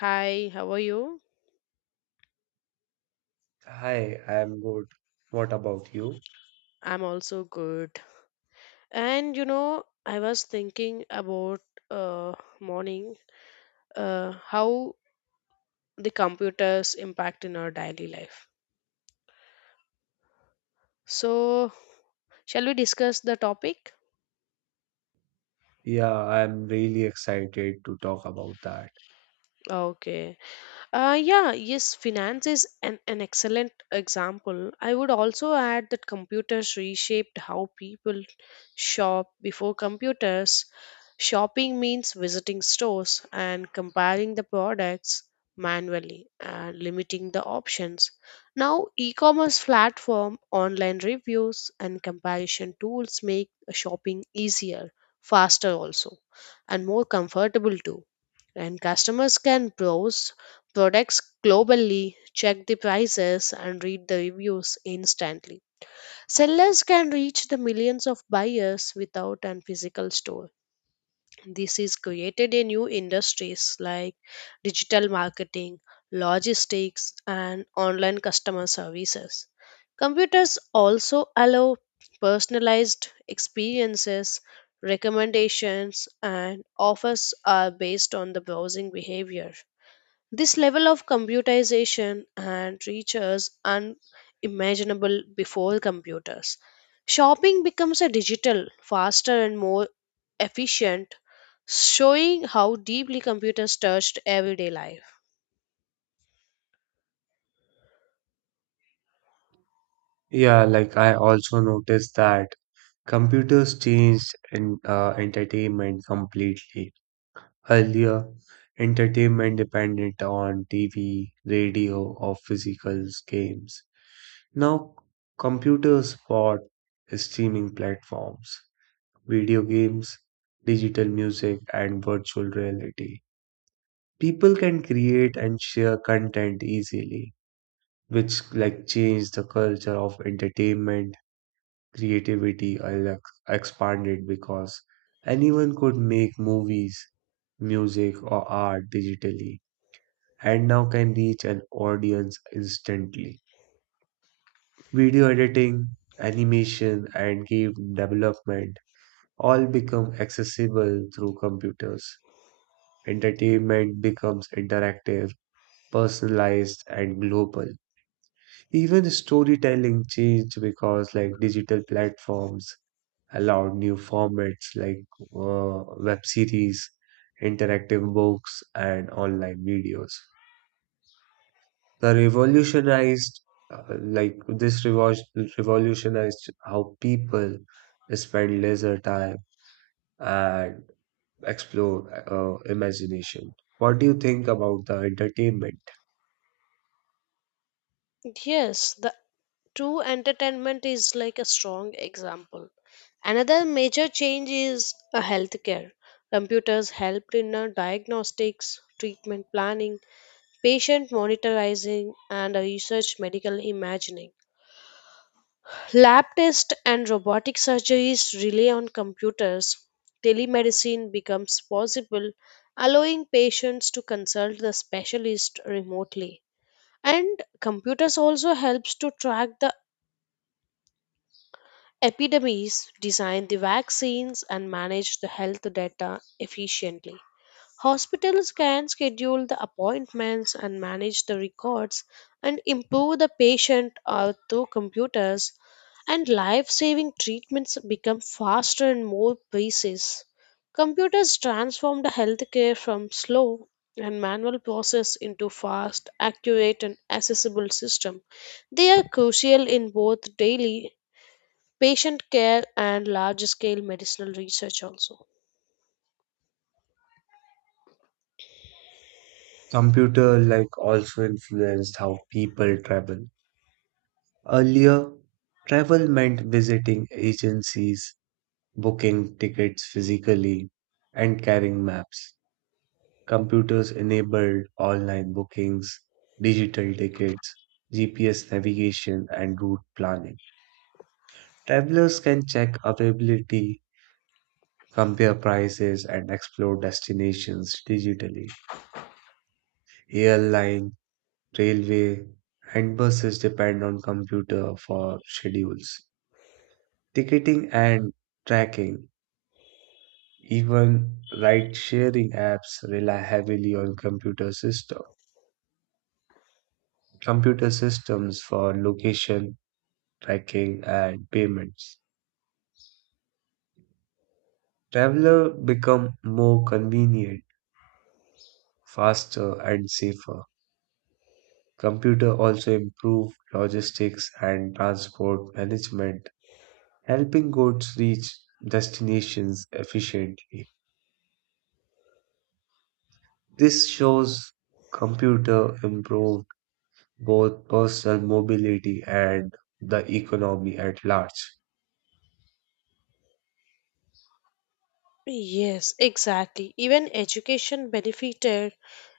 Hi, how are you? Hi, I'm good. What about you? I'm also good. And you know, I was thinking about morning how the computers impact in our daily life. So, shall we discuss the topic? Yeah, I'm really excited to talk about that. Okay. Yeah, yes, finance is an excellent example. I would also add that computers reshaped how people shop before computers. Shopping means visiting stores and comparing the products manually and limiting the options. Now, e commerce platform, online reviews, and comparison tools make shopping easier, faster also, and more comfortable too and customers can browse products globally, check the prices, and read the reviews instantly. Sellers can reach the millions of buyers without a physical store. This is created in new industries like digital marketing, logistics, and online customer services. Computers also allow personalized experiences, recommendations, and offers are based on the browsing behavior. This level of computerization and reaches unimaginable before computers. Shopping becomes a digital, faster and more efficient, showing how deeply computers touched everyday life. Yeah, like I also noticed that computers changed in, entertainment completely. Earlier, entertainment depended on TV, radio, or physical games. Now, computers bought streaming platforms, video games, digital music, and virtual reality. People can create and share content easily, which like change the culture of entertainment, creativity, I like, expanded because anyone could make movies, music, or art digitally, and now can reach an audience instantly. Video editing, animation, and game development all become accessible through computers. Entertainment becomes interactive, personalized, and global. Even storytelling changed because like digital platforms allowed new formats like web series, interactive books, and online videos. The revolutionized revolutionized how people spend leisure time and explore imagination. What do you think about the entertainment? Yes, the true entertainment is like a strong example. Another major change is healthcare. Computers helped in diagnostics, treatment planning, patient monitoring and research medical imagining. Lab tests and robotic surgeries rely on computers. Telemedicine becomes possible, allowing patients to consult the specialist remotely. And computers also helps to track the epidemics, design the vaccines and manage the health data efficiently. Hospitals can schedule the appointments and manage the records and improve the patient through computers and life-saving treatments become faster and more precise. Computers transformed healthcare from slow and manual process into fast, accurate and accessible system. They are crucial in both daily patient care and large-scale medicinal research also. Computer like also influenced how people travel. Earlier, travel meant visiting agencies, booking tickets physically, and carrying maps. Computers enabled online bookings, digital tickets, GPS navigation, and route planning. Travelers can check availability, compare prices, and explore destinations digitally. Airline, railway, and buses depend on computer for schedules, ticketing, and tracking. Even ride-sharing apps rely heavily on computer systems for location, tracking, and payments. Traveler become more convenient, faster, and safer. Computer also improve logistics and transport management, helping goods reach destinations efficiently. This shows computer improve both personal mobility and the economy at large. Yes, exactly. Even education benefited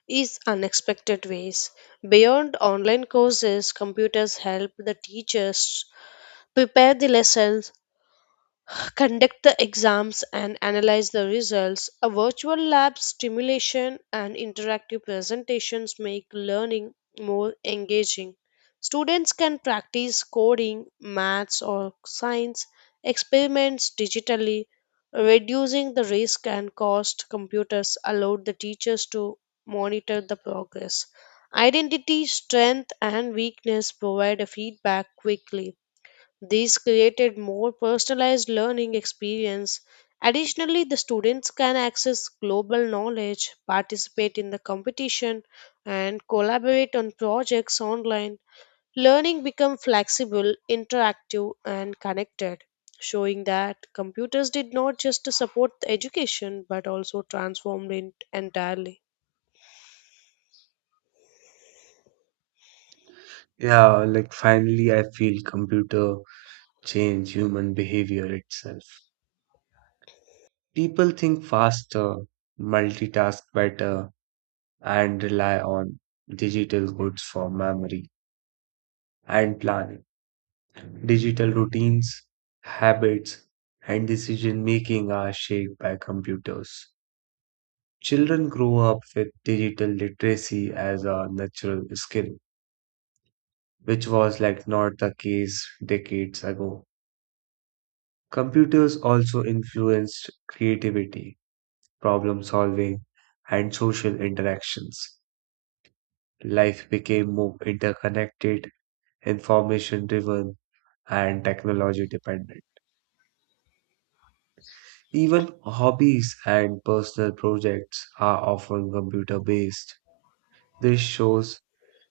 is unexpected ways. Beyond online courses, computers help the teachers prepare the lessons conduct the exams and analyze the results. A virtual lab stimulation and interactive presentations make learning more engaging. Students can practice coding, maths, or science experiments digitally, reducing the risk and cost. Computers allowed the teachers to monitor the progress. Identity, strength, and weakness provide a feedback quickly these created more personalized learning experience. Additionally, the students can access global knowledge, participate in the competition, and collaborate on projects online. Learning become flexible, interactive, and connected, showing that computers did not just support the education but also transformed it entirely. Yeah, like finally, I feel computer change human behavior itself. People think faster, multitask better, and rely on digital goods for memory and planning. Digital routines, habits, and decision making are shaped by computers. Children grow up with digital literacy as a natural skill, which was like not the case decades ago. Computers also influenced creativity, problem solving, and social interactions. Life became more interconnected, information driven, and technology dependent. Even hobbies and personal projects are often computer based. This shows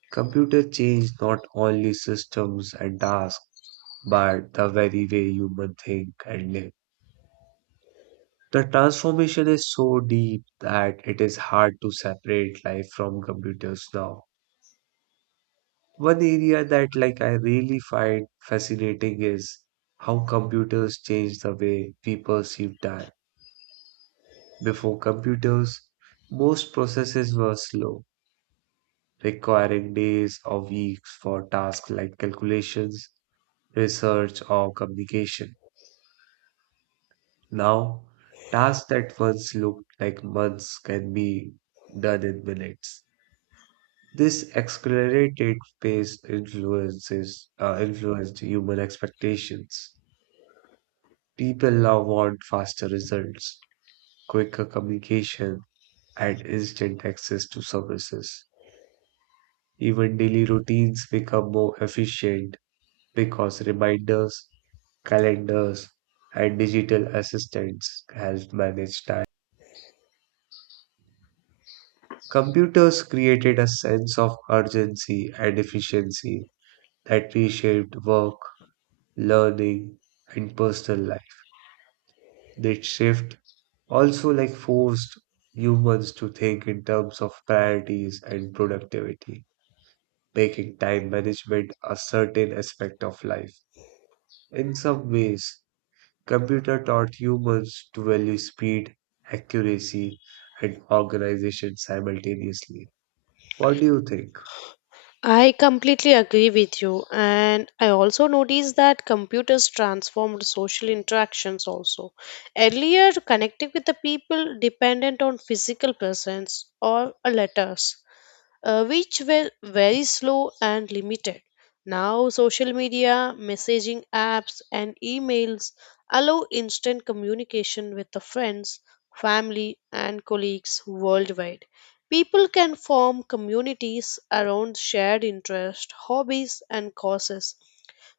computer changed not only systems and tasks, but the very way human think and live. The transformation is so deep that it is hard to separate life from computers now. One area that like I really find fascinating is how computers change the way we perceive time. Before computers, most processes were slow, requiring days or weeks for tasks like calculations, research, or communication. Now, tasks that once looked like months can be done in minutes. This accelerated pace influences influenced human expectations. People now want faster results, quicker communication, and instant access to services. Even daily routines become more efficient because reminders, calendars, and digital assistants help manage time. Computers created a sense of urgency and efficiency that reshaped work, learning, and personal life. That shift also like forced humans to think in terms of priorities and productivity, making time management a certain aspect of life. In some ways, computer taught humans to value speed, accuracy, and organization simultaneously. What do you think? I completely agree with you, and I also noticed that computers transformed social interactions also. Earlier, connecting with the people dependent on physical presence or a letters, which were very slow and limited. Now, social media, messaging apps, and emails allow instant communication with the friends, family, and colleagues worldwide. People can form communities around shared interests, hobbies, and causes.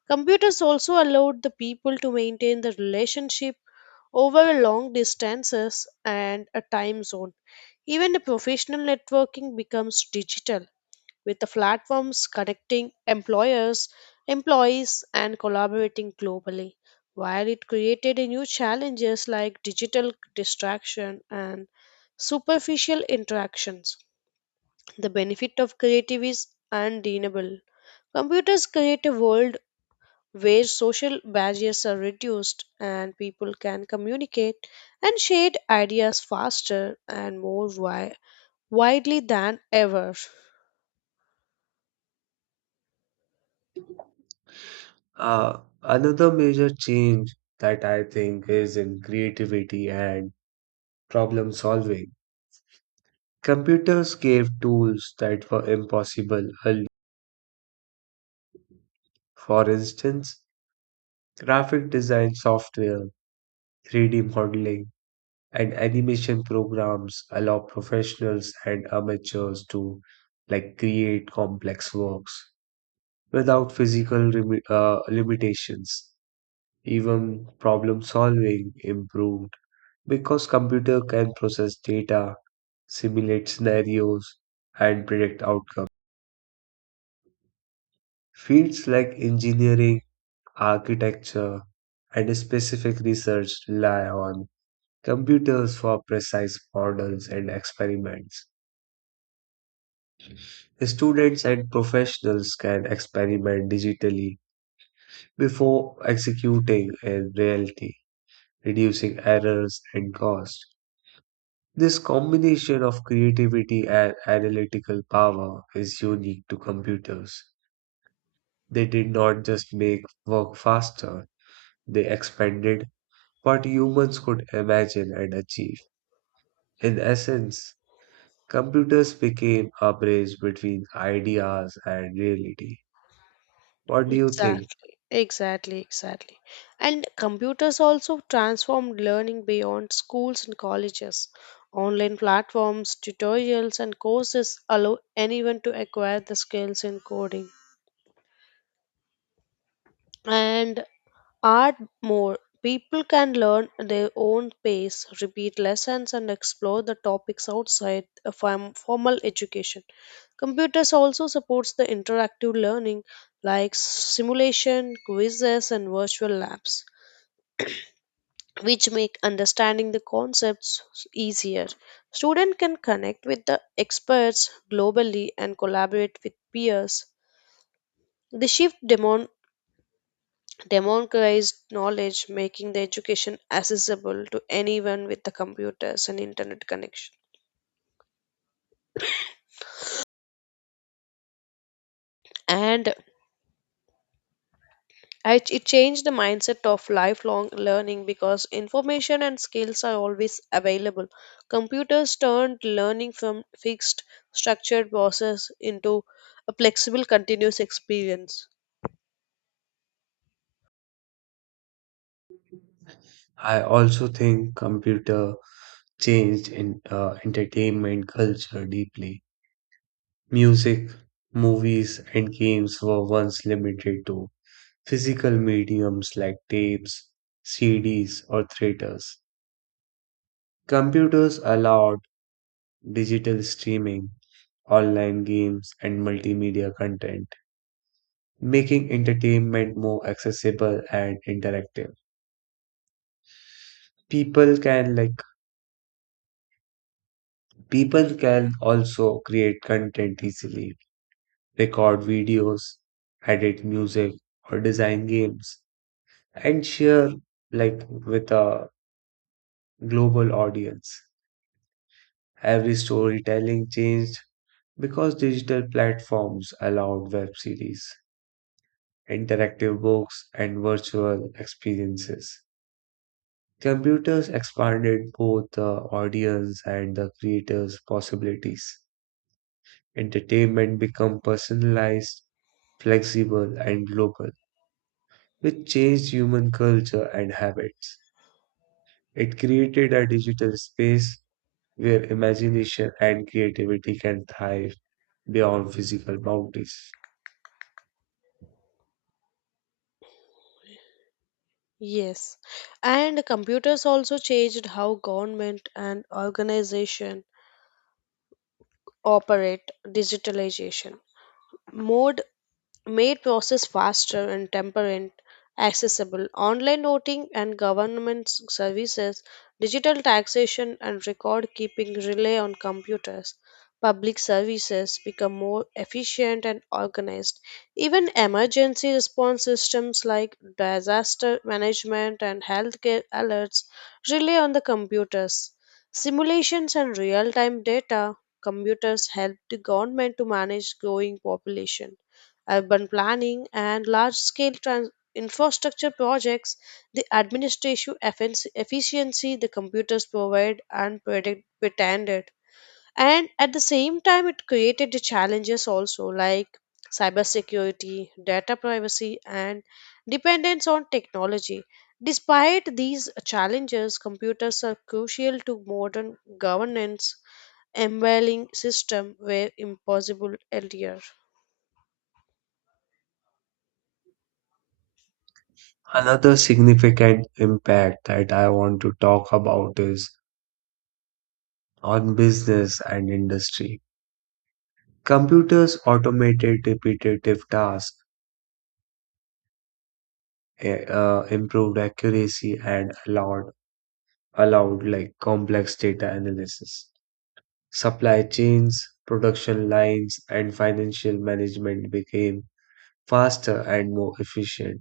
Computers also allowed the people to maintain the relationship over long distances and a time zone. Even the professional networking becomes digital with the platforms connecting employers, employees, and collaborating globally. While it created a new challenges like digital distraction and superficial interactions, the benefit of creative is undeniable. Computers create a world where social barriers are reduced and people can communicate and share ideas faster and more widely than ever. Another major change that I think is in creativity and problem solving. Computers gave tools that were impossible earlier. For instance, graphic design software, 3D modeling, and animation programs allow professionals and amateurs to like create complex works without limitations. Even problem solving improved because computer can process data, simulate scenarios, and predict outcomes. Fields like engineering, architecture, and specific research rely on computers for precise models and experiments. Students and professionals can experiment digitally before executing in reality, reducing errors and cost. This combination of creativity and analytical power is unique to computers. They did not just make work faster, they expanded what humans could imagine and achieve. In essence, computers became a bridge between ideas and reality. What do you think? Exactly, exactly, exactly. And computers also transformed learning beyond schools and colleges. Online platforms, tutorials, and courses allow anyone to acquire the skills in coding. And add more. People can learn at their own pace, repeat lessons, and explore the topics outside a formal education. Computers also supports the interactive learning like simulation, quizzes, and virtual labs, which make understanding the concepts easier. Students can connect with the experts globally and collaborate with peers. The shift democratized knowledge, making the education accessible to anyone with the computers and internet connection. And it changed the mindset of lifelong learning because information and skills are always available. Computers turned learning from fixed, structured process into a flexible, continuous experience. I also think computer changed in entertainment culture deeply. Music, movies, and games were once limited to physical mediums like tapes, CDs, or theaters. Computers allowed digital streaming, online games, and multimedia content, making entertainment more accessible and interactive. People can like People can also create content easily, record videos, edit music or design games and share like with a global audience. Every storytelling changed because digital platforms allowed web series, interactive books and virtual experiences. Computers expanded both the audience and the creators' possibilities. Entertainment became personalized, flexible, and global, which changed human culture and habits. It created a digital space where imagination and creativity can thrive beyond physical boundaries. Yes, and computers also changed how government and organization operate digitalization more made process faster and temperate accessible online voting and government services digital taxation and record keeping rely on computers public services become more efficient and organized even emergency response systems like disaster management and healthcare alerts rely on the computers simulations and real time data computers help the government to manage growing population urban planning, and large scale infrastructure projects, the administrative efficiency the computers provide and pretended. And at the same time, it created the challenges also like cybersecurity, data privacy, and dependence on technology. Despite these challenges, computers are crucial to modern governance, embedding system were impossible earlier. Another significant impact that I want to talk about is on business and industry. Computers automated repetitive tasks, improved accuracy and allowed like complex data analysis. Supply chains, production lines, and financial management became faster and more efficient.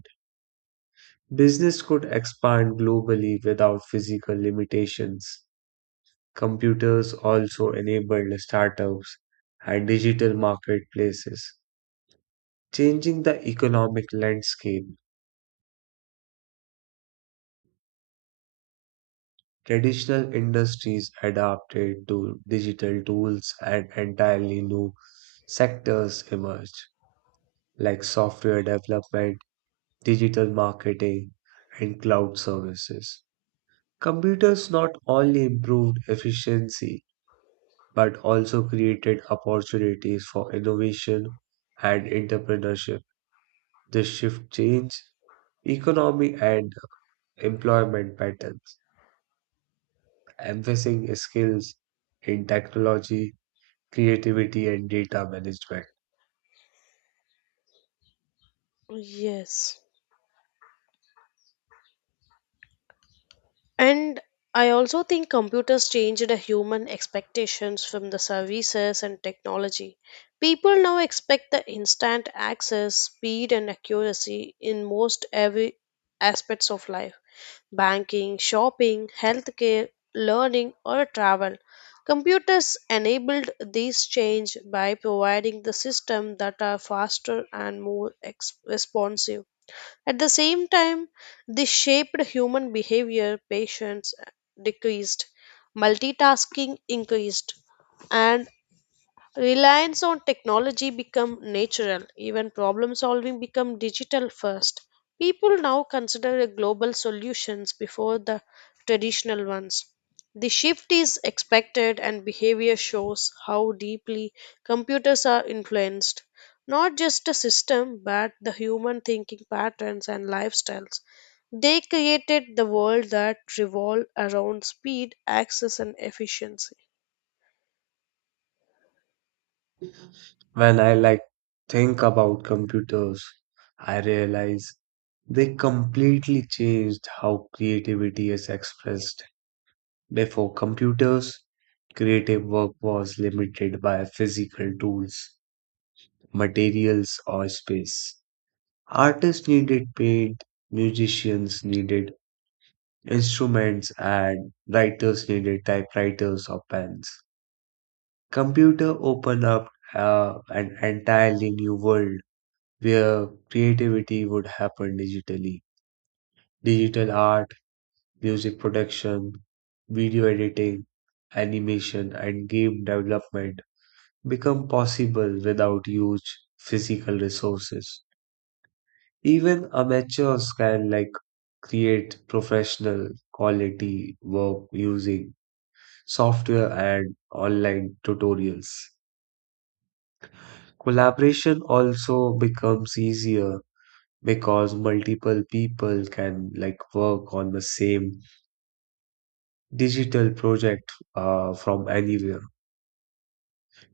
Business could expand globally without physical limitations. Computers also enabled startups and digital marketplaces, changing the economic landscape. Traditional industries adapted to digital tools and entirely new sectors emerged, like software development, digital marketing, and cloud services. Computers not only improved efficiency but also created opportunities for innovation and entrepreneurship. This shift changed economy and employment patterns, emphasizing skills in technology, creativity and data management. Yes. And I also think computers changed the human expectations from the services and technology. People now expect the instant access, speed, and accuracy in most every aspects of life banking, shopping, healthcare, learning, or travel. Computers enabled this change by providing the system that are faster and more responsive. At the same time, this shaped human behavior, patience decreased, multitasking increased, and reliance on technology become natural, even problem solving become digital first. People now consider a global solutions before the traditional ones. The shift is expected and behavior shows how deeply computers are influenced not just the system but the human thinking patterns and lifestyles. They created the world that revolved around speed, access and efficiency. When I like think about computers, I realize they completely changed how creativity is expressed. Before computers, creative work was limited by physical tools, materials, or space. Artists needed paint, musicians needed instruments, and writers needed typewriters or pens. Computer open up An entirely new world where creativity would happen digitally. Digital art, music production, video editing, animation, and game development become possible without huge physical resources. Even amateurs can like create professional quality work using software and online tutorials. Collaboration also becomes easier because multiple people can like work on the same digital project from anywhere.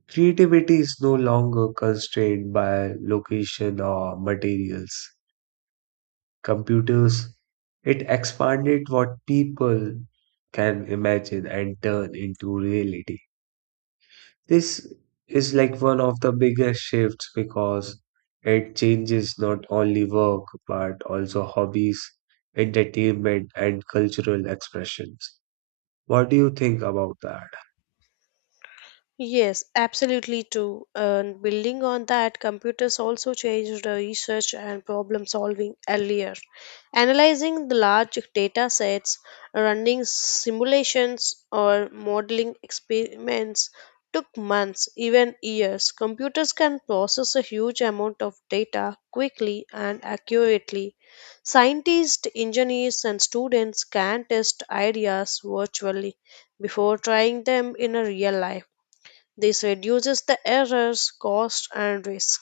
Creativity is no longer constrained by location or materials. Computers, it expanded what people can imagine and turn into reality. This is like one of the biggest shifts because it changes not only work but also hobbies, entertainment, and cultural expressions. What do you think about that? Yes, absolutely too. And building on that, computers also changed the research and problem solving earlier. Analyzing the large data sets, running simulations, or modeling experiments took months, even years. Computers can process a huge amount of data quickly and accurately. Scientists, engineers, and students can test ideas virtually before trying them in a real life this reduces the errors, cost, and risk.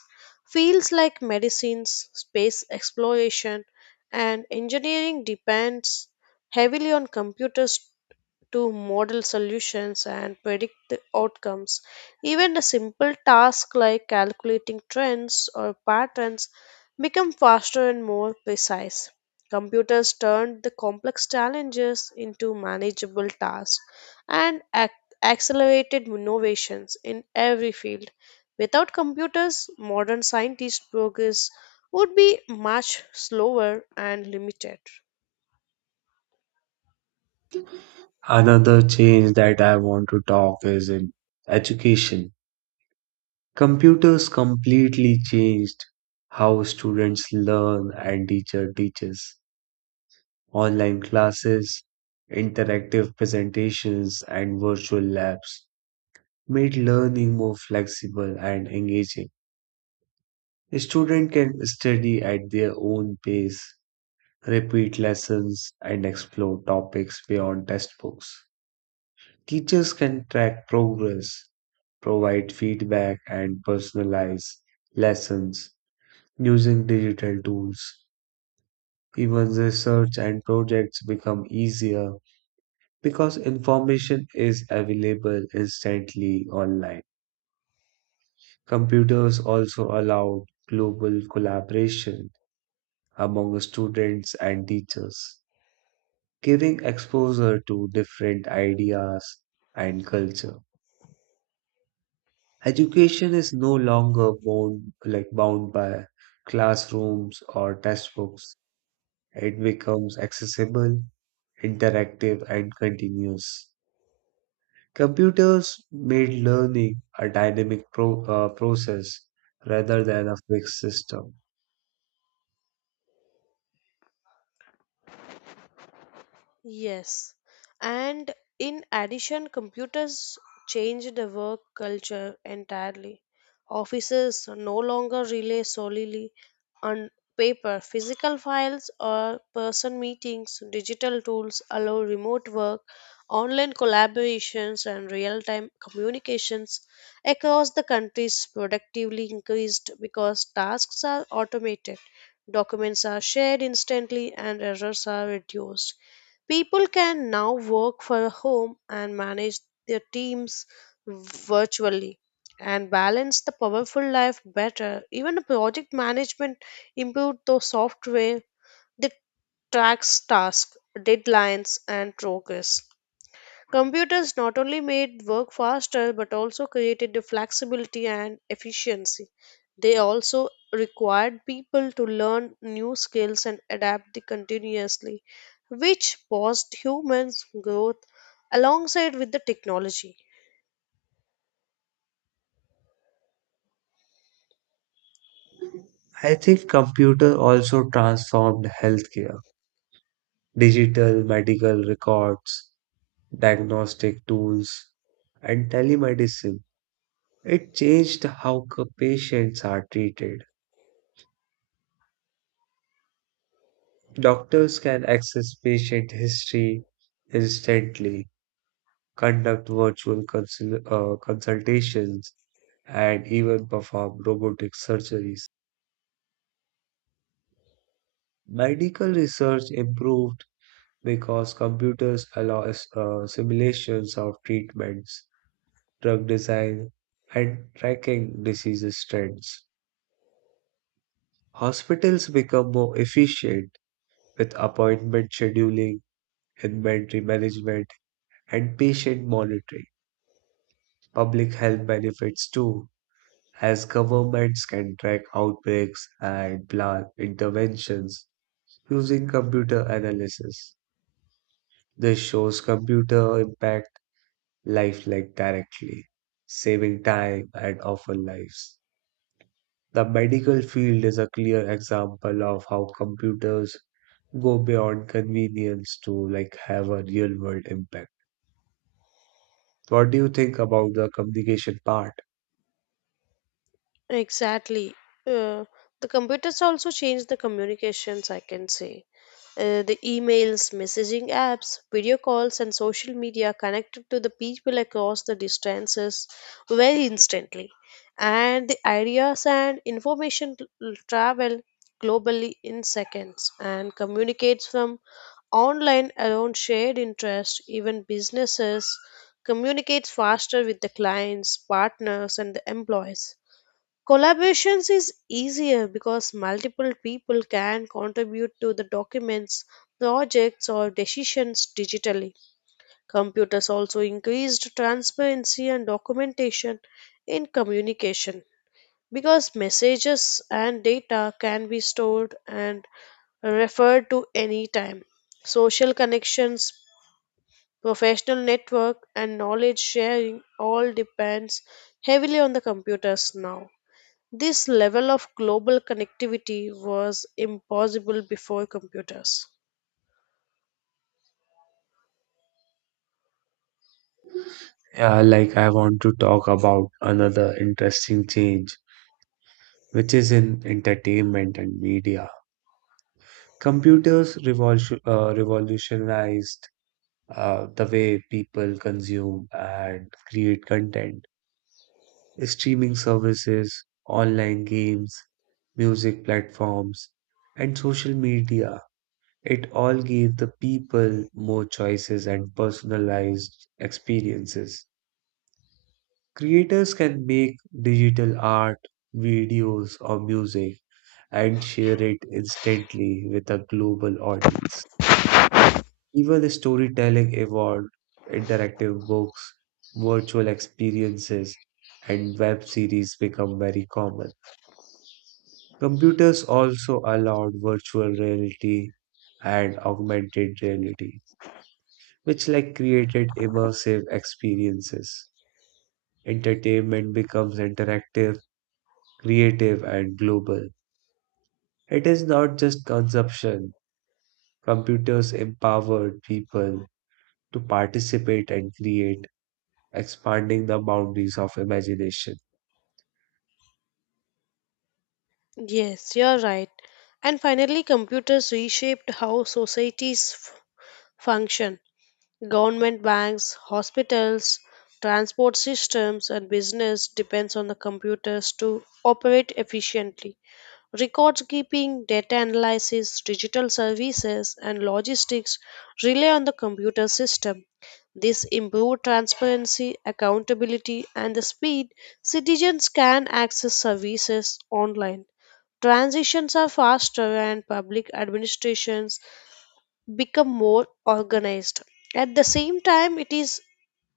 Fields like medicines, space exploration, and engineering depends heavily on computers to model solutions and predict the outcomes. Even a simple task like calculating trends or patterns become faster and more precise. Computers turned the complex challenges into manageable tasks and accelerated innovations in every field. Without computers, modern scientist progress would be much slower and limited. Another change that I want to talk is in education. Computers completely changed how students learn and teacher teaches. Online classes, interactive presentations, and virtual labs made learning more flexible and engaging. Students can study at their own pace, repeat lessons, and explore topics beyond textbooks. Teachers can track progress, provide feedback, and personalize lessons using digital tools. Even research and projects become easier because information is available instantly online. Computers also allowed global collaboration among students and teachers, giving exposure to different ideas and culture. Education is no longer bound by classrooms or textbooks. It becomes accessible, interactive, and continuous. Computers made learning a process rather than a fixed system. Yes. And in addition, computers changed the work culture entirely. Offices no longer rely solely on paper, physical files, or person meetings. Digital tools allow remote work, online collaborations, and real time communications across the countries productively increased because tasks are automated, documents are shared instantly, and errors are reduced People can now work from home and manage their teams virtually and balance the powerful life better. Even the project management improved the software that tracks tasks, deadlines, and progress. Computers not only made work faster but also created the flexibility and efficiency. They also required people to learn new skills and adapt the continuously, which paused humans' growth alongside with the technology. I think computer also transformed healthcare. Digital medical records, diagnostic tools, and telemedicine. It changed how patients are treated. Doctors can access patient history instantly, conduct consultations, and even perform robotic surgeries. Medical research improved because computers allow simulations of treatments, drug design, and tracking disease trends. Hospitals become more efficient with appointment scheduling, inventory management, and patient monitoring. Public health benefits too, as governments can track outbreaks and plan interventions using computer analysis. This shows computer impact life like directly, saving time and often lives. The medical field is a clear example of how computers go beyond convenience to like have a real world impact. What do you think about the communication part? Exactly. Uh, the computers also changed the communications, I can say. The emails, messaging apps, video calls, and social media connected to the people across the distances very instantly. And the ideas and information travel globally in seconds and communicates from online around shared interests, even businesses communicates faster with the clients, partners, and the employees collaborations is easier because multiple people can contribute to the documents, projects, or decisions digitally. Computers also increased transparency and documentation in communication because messages and data can be stored and referred to any time. Social connections, professional network, and knowledge sharing all depends heavily on the computers now. This level of global connectivity was impossible before computers. Yeah, like I want to talk about another interesting change, which is in entertainment and media. Revolutionized the way people consume and create content. Streaming services, online games, music platforms, and social media, it all gave the people more choices and personalized experiences. Creators can make digital art, videos, or music and share it instantly with a global audience. Even the storytelling evolved, interactive books, virtual experiences, and web series become very common. Computers also allowed virtual reality and augmented reality, which like created immersive experiences. Entertainment becomes interactive, creative, and global. It is not just consumption. Computers empowered people to participate and create, expanding the boundaries of imagination. Yes, you're right. And finally, computers reshaped how societies function. Government banks, hospitals, transport systems, and business depends on the computers to operate efficiently. Records keeping, data analysis, digital services, and logistics rely on the computer system. This improved transparency, accountability, and the speed citizens can access services online. Transitions are faster and public administrations become more organized. At the same time, it is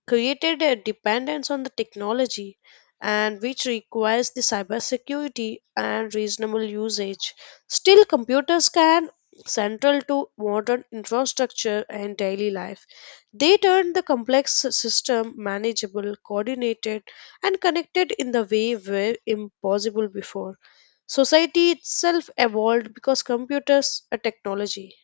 created a dependence on the technology and which requires the cybersecurity and reasonable usage. Still, computers can central to modern infrastructure and daily life. They turn the complex system manageable, coordinated, and connected in the way were impossible before. Society itself evolved because computers are technology.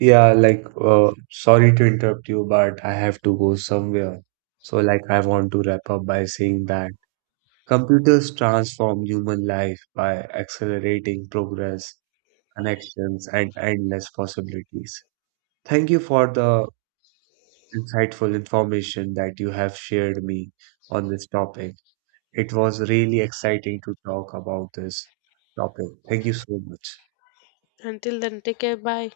Yeah, like, sorry to interrupt you, but I have to go somewhere. So, like, I want to wrap up by saying that computers transform human life by accelerating progress, connections, and endless possibilities. Thank you for the insightful information that you have shared me on this topic. It was really exciting to talk about this topic. Thank you so much. Until then, take care. Bye.